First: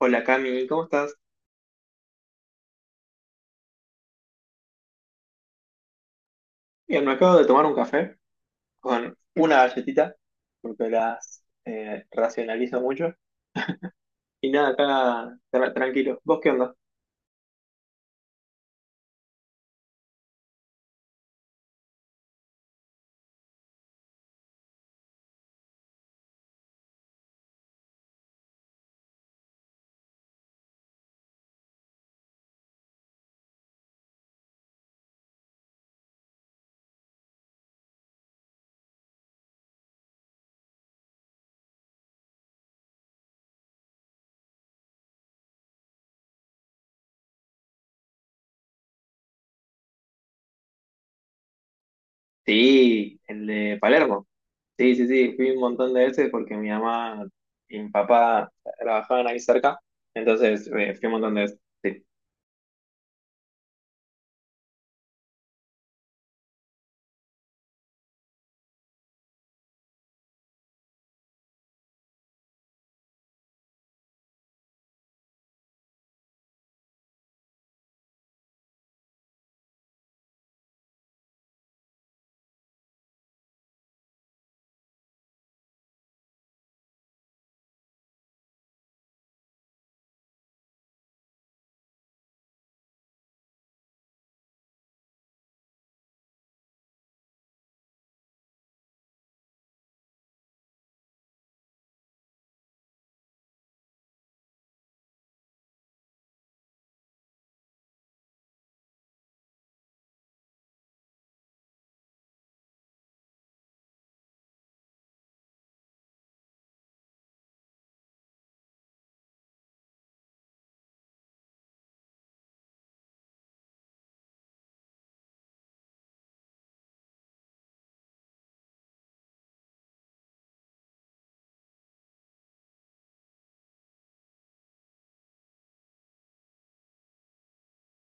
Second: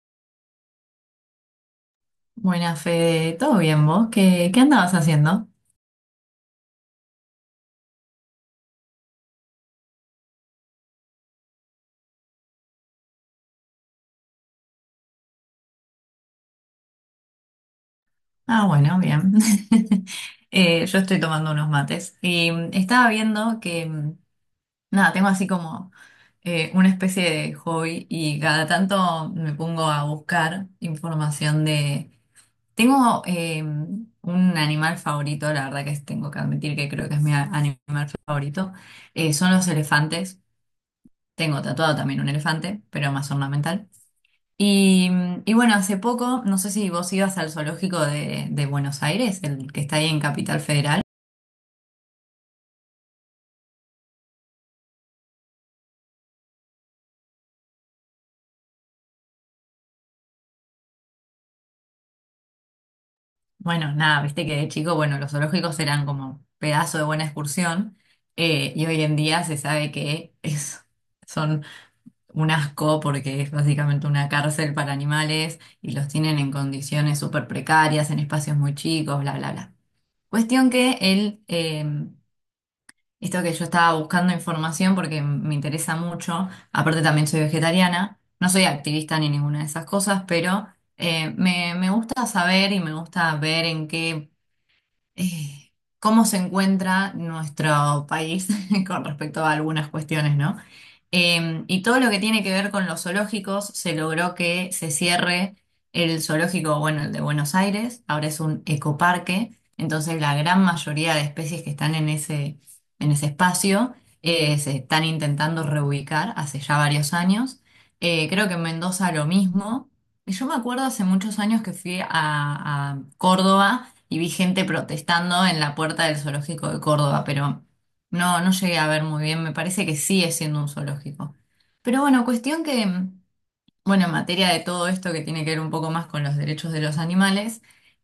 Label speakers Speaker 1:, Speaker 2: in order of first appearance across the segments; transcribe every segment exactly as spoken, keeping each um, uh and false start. Speaker 1: Hola Cami, ¿cómo estás?
Speaker 2: Buena Fede, ¿todo bien vos? ¿Qué, qué andabas haciendo?
Speaker 1: Bien, me acabo de tomar un café con una galletita, porque las eh, racionalizo mucho. Y nada, acá tra- tranquilo. ¿Vos qué onda?
Speaker 2: Ah, bueno, bien. Eh, yo estoy tomando unos mates y mm, estaba viendo que, mm, nada, tengo así como eh, una especie de hobby y cada tanto me pongo a buscar información de... Tengo eh, un animal favorito, la verdad que es- tengo que admitir que creo que es mi a- animal favorito, eh, son los elefantes. Tengo tatuado también un elefante, pero más ornamental. Y, y bueno, hace poco, no sé si vos ibas al zoológico de, de Buenos Aires, el que está ahí en Capital Federal.
Speaker 1: Sí, el de Palermo. Sí, sí, sí, fui un montón de veces porque mi mamá y mi papá trabajaban ahí cerca, entonces eh, fui un montón de veces. Sí.
Speaker 2: Bueno, nada, viste que de chico, bueno, los zoológicos eran como pedazo de buena excursión, eh, y hoy en día se sabe que es, son un asco porque es básicamente una cárcel para animales y los tienen en condiciones súper precarias, en espacios muy chicos, bla, bla, bla. Cuestión que él eh, esto que yo estaba buscando información porque me interesa mucho, aparte también soy vegetariana, no soy activista ni ninguna de esas cosas, pero eh, me, me gusta saber y me gusta ver en qué, eh, cómo se encuentra nuestro país con respecto a algunas cuestiones, ¿no? Eh, y todo lo que tiene que ver con los zoológicos, se logró que se cierre el zoológico, bueno, el de Buenos Aires, ahora es un ecoparque, entonces la gran mayoría de especies que están en ese, en ese espacio eh, se están intentando reubicar hace ya varios años. Eh, creo que en Mendoza lo mismo. Y yo me acuerdo hace muchos años que fui a, a Córdoba y vi gente protestando en la puerta del zoológico de Córdoba, pero... No, no llegué a ver muy bien, me parece que sigue siendo un zoológico. Pero bueno, cuestión que mm, bueno, en materia de todo esto que tiene que ver un poco más con los derechos de los animales,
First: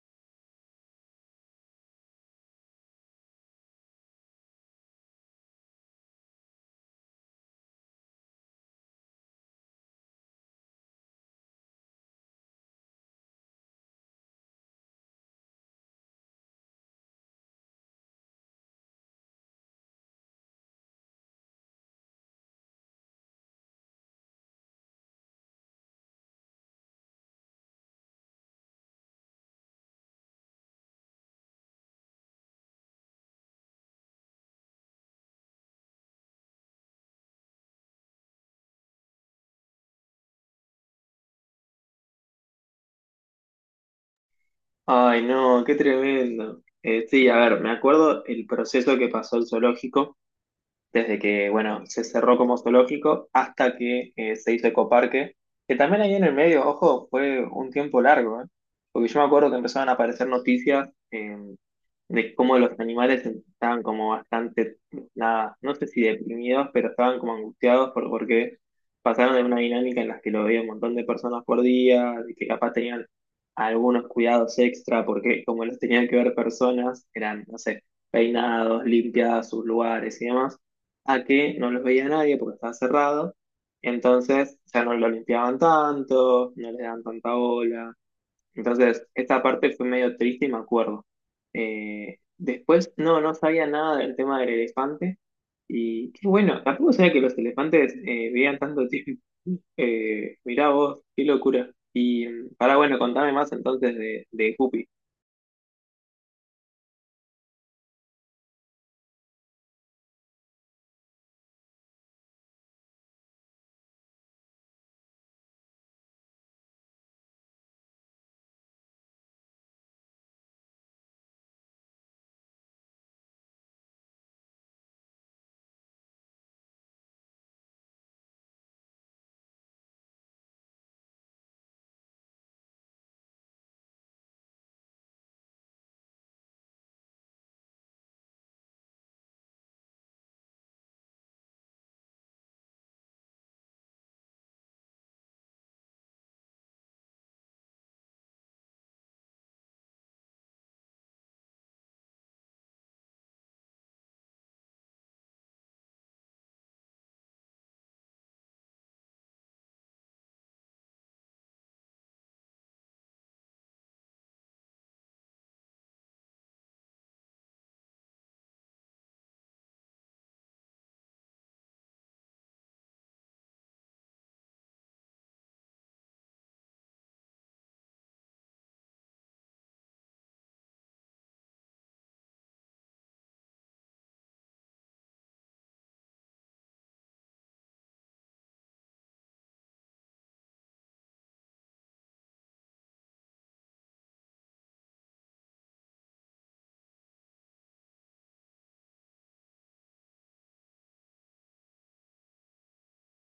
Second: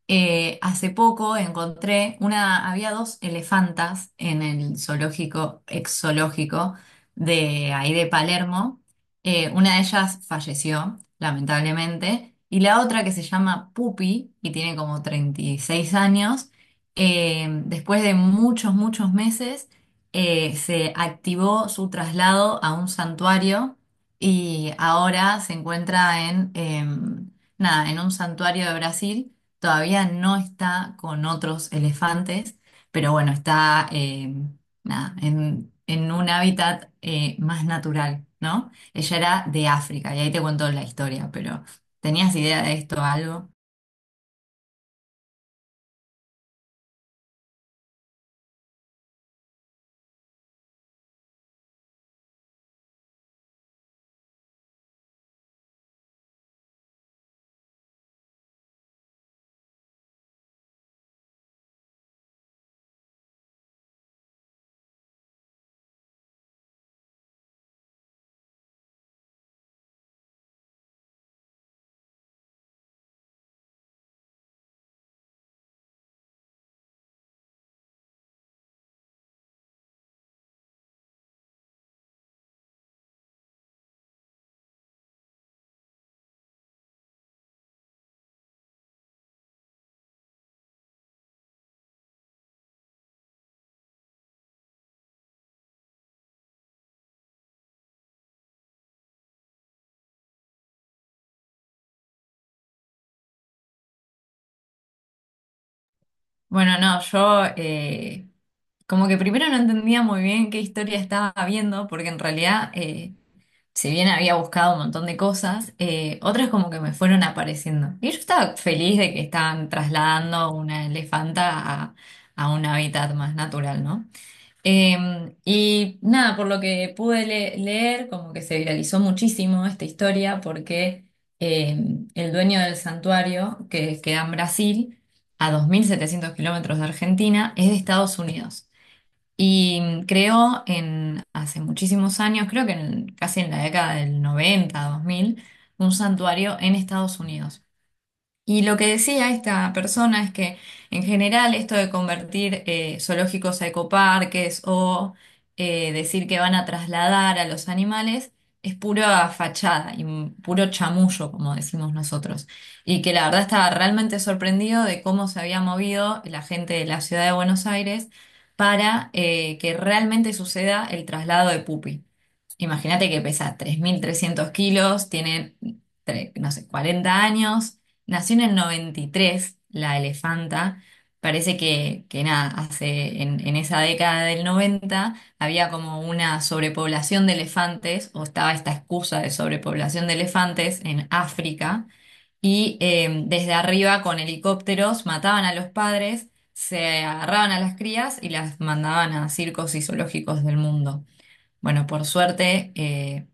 Speaker 2: eh, hace poco encontré una, había dos elefantas en el zoológico, ex zoológico de ahí de Palermo. Eh, una de ellas falleció, lamentablemente, y la otra que se llama Pupi y tiene como treinta y seis años, eh, después de muchos, muchos meses, eh, se activó su traslado a un santuario y ahora se encuentra en, em, nada, en un santuario de Brasil. Todavía no está con otros elefantes, pero bueno, está em, nada, en, en un hábitat eh, más natural, ¿no? Ella era de África y ahí te cuento la historia, pero ¿tenías idea de esto o algo?
Speaker 1: Ay, no, qué tremendo. Eh, sí, a ver, me acuerdo el proceso que pasó el zoológico desde que, bueno, se cerró como zoológico hasta que eh, se hizo ecoparque, que también ahí en el medio, ojo, fue un tiempo largo, ¿eh? Porque yo me acuerdo que empezaban a aparecer noticias eh, de cómo los animales estaban como bastante, nada, no sé si deprimidos, pero estaban como angustiados por, porque pasaron de una dinámica en la que lo veía un montón de personas por día, de que capaz tenían algunos cuidados extra, porque como los tenían que ver personas, eran, no sé, peinados, limpiadas sus lugares y demás, a que no los veía nadie porque estaba cerrado. Entonces, o sea, no lo limpiaban tanto, no le daban tanta bola. Entonces, esta parte fue medio triste y me acuerdo. Eh, después, no, no sabía nada del tema del elefante. Y qué bueno, tampoco sabía que los elefantes eh, vivían tanto tiempo. Eh, mirá vos, qué locura. Y para bueno, contame más entonces de, de Guppy.
Speaker 2: Bueno, no, yo eh, como que primero no entendía muy bien qué historia estaba viendo, porque en realidad... eh, si bien había buscado un montón de cosas, eh, otras como que me fueron apareciendo. Y yo estaba feliz de que estaban trasladando una elefanta a, a un hábitat más natural, ¿no? Eh, y nada, por lo que pude le- leer, como que se viralizó muchísimo esta historia porque eh, el dueño del santuario, que queda en Brasil, a dos mil setecientos kilómetros de Argentina, es de Estados Unidos. Y mm, creo en hace muchísimos años, creo que en- casi en la década del noventa, dos mil, un santuario en Estados Unidos. Y lo que decía esta persona es que en general esto de convertir eh, zoológicos a ecoparques o eh, decir que van a trasladar a los animales es pura fachada y un puro chamullo, como decimos nosotros. Y que la verdad estaba realmente sorprendido de cómo se había movido la gente de la ciudad de Buenos Aires para eh, que realmente suceda el traslado de Pupi. Imagínate que pesa tres mil trescientos kilos, tiene, tre- no sé, cuarenta años. Nació en el noventa y tres la elefanta. Parece que, que nada, hace, en, en esa década del noventa había como una sobrepoblación de elefantes, o estaba esta excusa de sobrepoblación de elefantes en África, y eh, desde arriba con helicópteros mataban a los padres, se agarraban a las crías y las mandaban a circos y zoológicos del mundo. Bueno, por suerte, eh,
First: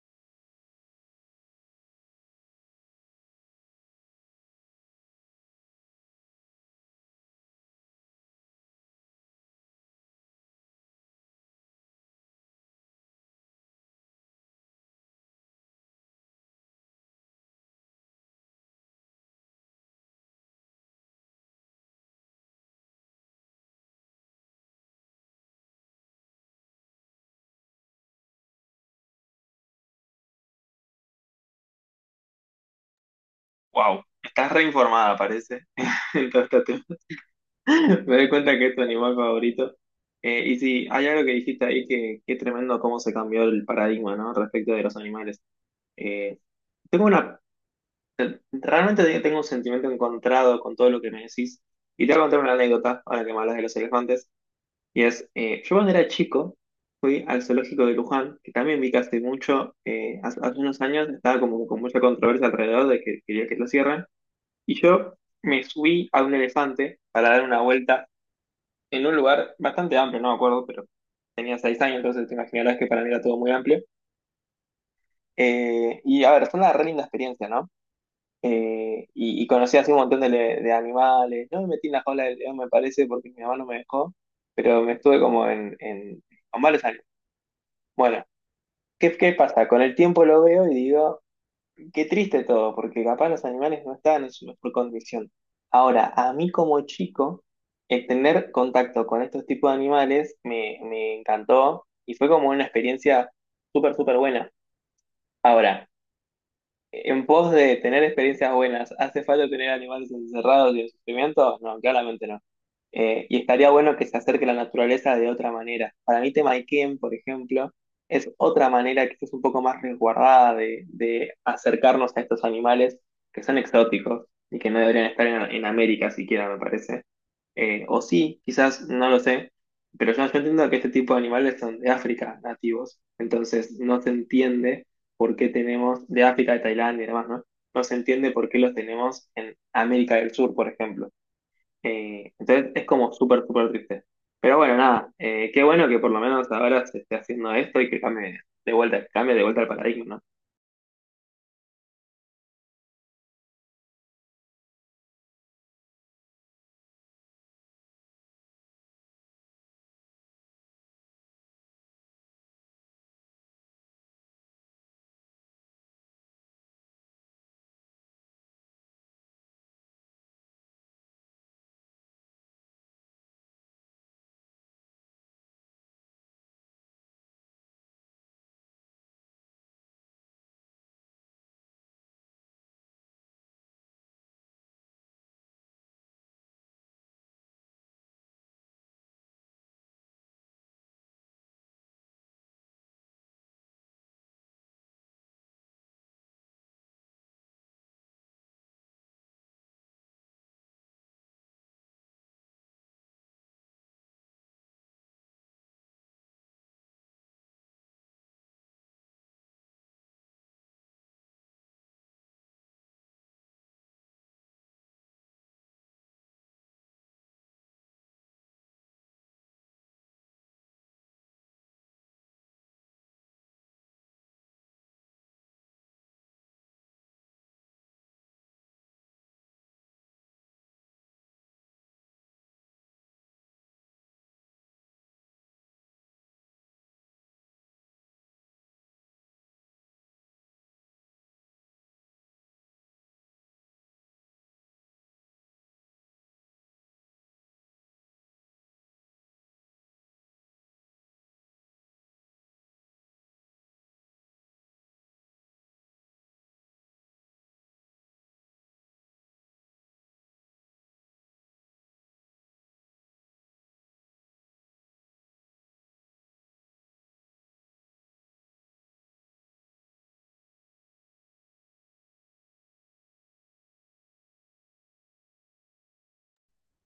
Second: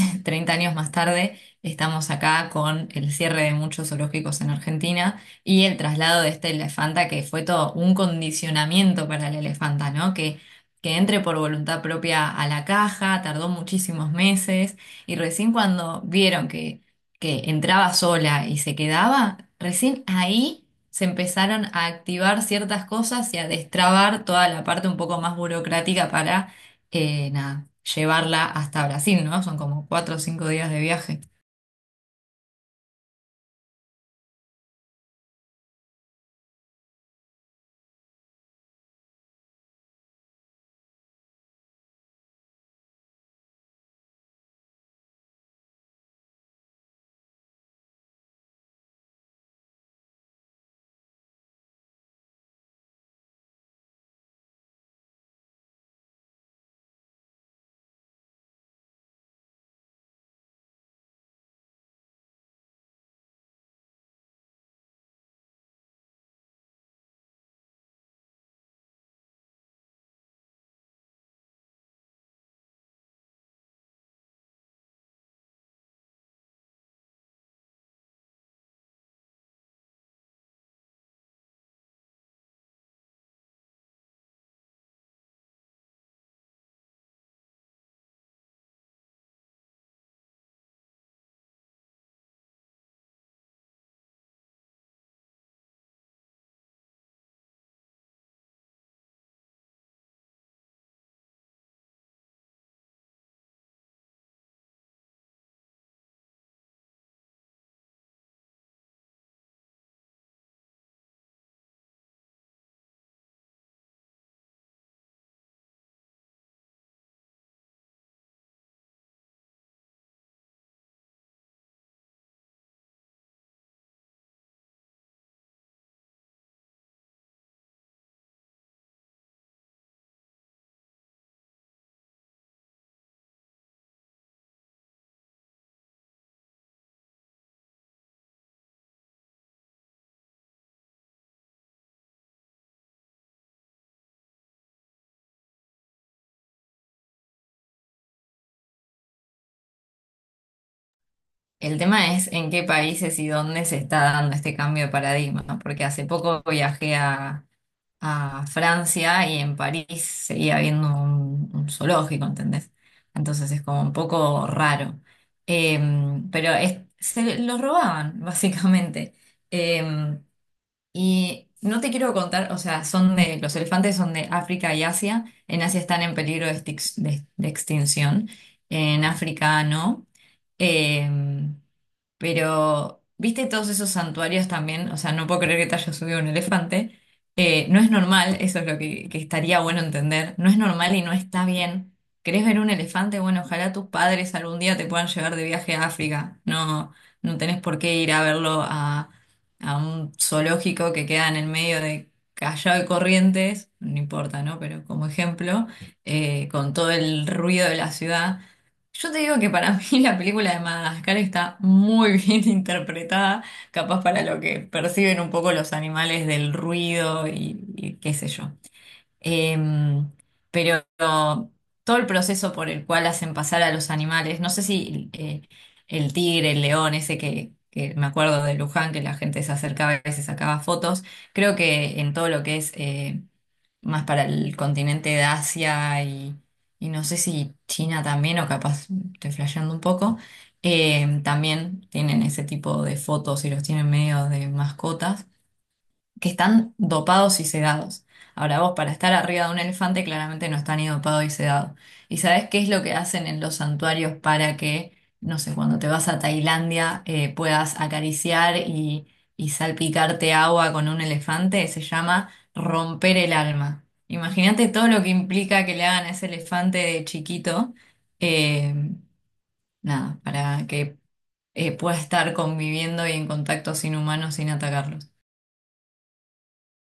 Speaker 2: treinta años más tarde, estamos acá con el cierre de muchos zoológicos en Argentina y el traslado de esta elefanta, que fue todo un condicionamiento para la elefanta, ¿no? Que, que entre por voluntad propia a la caja, tardó muchísimos meses y recién cuando vieron que, que entraba sola y se quedaba, recién ahí... se empezaron a activar ciertas cosas y a destrabar toda la parte un poco más burocrática para eh, nada, llevarla hasta Brasil, ¿no? Son como cuatro o cinco días de viaje.
Speaker 1: Wow, estás reinformada, parece, en todo este tema. Me doy cuenta que es tu animal favorito. Eh, y sí, hay algo que dijiste ahí que, que es tremendo cómo se cambió el paradigma, ¿no? Respecto de los animales. Eh, tengo una, realmente tengo un sentimiento encontrado con todo lo que me decís. Y te voy a contar una anécdota ahora que me hablas de los elefantes. Y es, eh, yo cuando era chico fui al zoológico de Luján, que también vi que hace mucho, eh, hace, hace unos años estaba como con mucha controversia alrededor de que quería que lo cierren. Y yo me subí a un elefante para dar una vuelta en un lugar bastante amplio, no me acuerdo, pero tenía seis años, entonces te imaginarás que para mí era todo muy amplio. Eh, y a ver, fue una re linda experiencia, ¿no? Eh, y, y conocí así un montón de, le- de animales. No me metí en la jaula del león, me parece, porque mi mamá no me dejó, pero me estuve como en, en- con varios años. Bueno, ¿qué, qué pasa? Con el tiempo lo veo y digo, qué triste todo, porque capaz los animales no estaban en su mejor condición. Ahora, a mí como chico, el tener contacto con estos tipos de animales me, me encantó y fue como una experiencia súper, súper buena. Ahora, en pos de tener experiencias buenas, ¿hace falta tener animales encerrados y en sufrimiento? No, claramente no. Eh, y estaría bueno que se acerque la naturaleza de otra manera. Para mí, tema Ikea, por ejemplo, es otra manera que es un poco más resguardada de, de acercarnos a estos animales que son exóticos y que no deberían estar en, en América siquiera, me parece. Eh, o sí, quizás, no lo sé, pero yo, yo entiendo que este tipo de animales son de África nativos, entonces no se entiende por qué tenemos de África, de Tailandia y demás, ¿no? No se entiende por qué los tenemos en América del Sur, por ejemplo. Eh, entonces es como súper, súper triste. Pero bueno, nada, eh, qué bueno que por lo menos ahora se esté haciendo esto y que cambie de vuelta, cambie de vuelta el paradigma, ¿no?
Speaker 2: El tema es en qué países y dónde se está dando este cambio de paradigma, ¿no? Porque hace poco viajé a, a Francia y en París seguía habiendo un, un zoológico, ¿entendés? Entonces es como un poco raro. Em, pero es- se los robaban, básicamente. Em, Y no te quiero contar, o sea, son de, los elefantes son de África y Asia. En Asia están en peligro de, extix- de- de extinción. En África no. Em, pero, ¿viste todos esos santuarios también? O sea, no puedo creer que te haya subido un elefante. Eh, no es normal, eso es lo que, que estaría bueno entender. No es normal y no está bien. ¿Querés ver un elefante? Bueno, ojalá tus padres algún día te puedan llevar de viaje a África. No, no tenés por qué ir a verlo a a un zoológico que queda en el medio de Callao y Corrientes, no importa, ¿no? Pero como ejemplo, eh, con todo el ruido de la ciudad. Yo te digo que para mí la película de Madagascar está muy bien interpretada, capaz para lo que perciben un poco los animales del ruido y, y qué sé yo. Em, pero todo el proceso por el cual hacen pasar a los animales, no sé si eh, el tigre, el león, ese que, que me acuerdo de Luján, que la gente se acercaba y se sacaba fotos, creo que en todo lo que es eh, más para el continente de Asia y, y no sé si China también, o capaz estoy flasheando un poco, eh, también tienen ese tipo de fotos y los tienen medio de mascotas que están dopados y sedados. Ahora vos, para estar arriba de un elefante, claramente no está ni dopado y sedado. ¿Y sabés qué es lo que hacen en los santuarios para que, no sé, cuando te vas a Tailandia eh, puedas acariciar y, y salpicarte agua con un elefante? Se llama romper el alma. Imagínate todo lo que implica que le hagan a ese elefante de chiquito, eh, nada, para que eh, pueda estar conviviendo y en contacto sin humanos sin atacarlos.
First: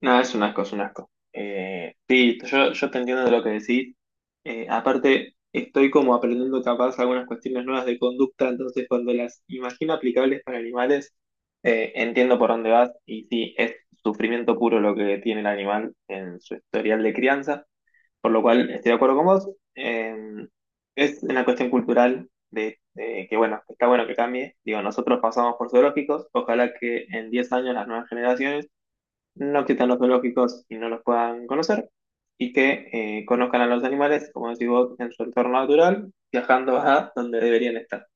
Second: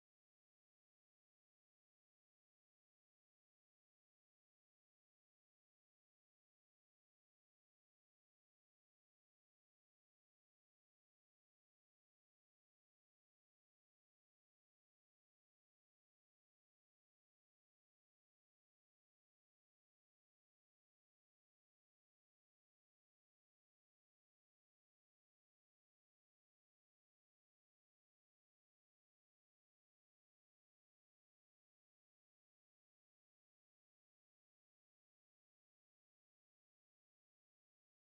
Speaker 1: No, es un asco, es un asco. Eh, sí, yo, yo te entiendo de lo que decís. Eh, aparte, estoy como aprendiendo capaz algunas cuestiones nuevas de conducta, entonces cuando las imagino aplicables para animales, eh, entiendo por dónde vas y sí, es sufrimiento puro lo que tiene el animal en su historial de crianza, por lo cual estoy de acuerdo con vos. Eh, es una cuestión cultural de, de que, bueno, está bueno que cambie. Digo, nosotros pasamos por zoológicos, ojalá que en diez años las nuevas generaciones no quitan los zoológicos y no los puedan conocer, y que eh, conozcan a los animales, como decís vos, en su entorno natural, viajando a donde deberían estar.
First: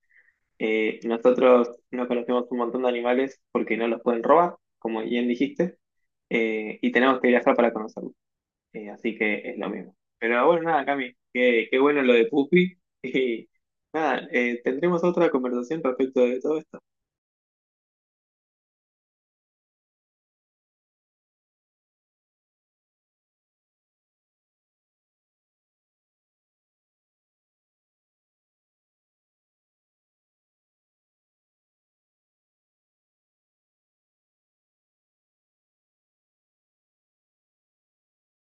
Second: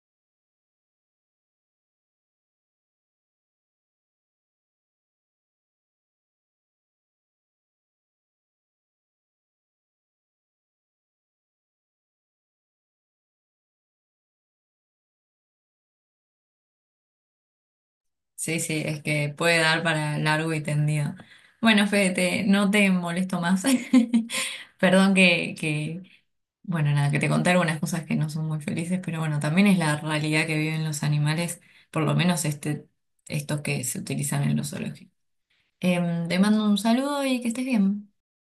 Speaker 1: Eh, nosotros no conocemos un montón de animales porque no los pueden robar, como bien dijiste, eh, y tenemos que viajar para conocerlos. Eh, así que es lo mismo. Pero bueno, nada, Cami, qué, qué bueno lo de Pupi. Y nada, eh, tendremos otra conversación respecto de todo esto.
Speaker 2: Sí, sí, es que puede dar para largo y tendido. Bueno, Fede, te- no te molesto más. Perdón que, que, bueno, nada, que te conté algunas cosas que no son muy felices, pero bueno, también es la realidad que viven los animales, por lo menos este, estos que se utilizan en los zoológicos. Em, te mando un saludo y que estés bien.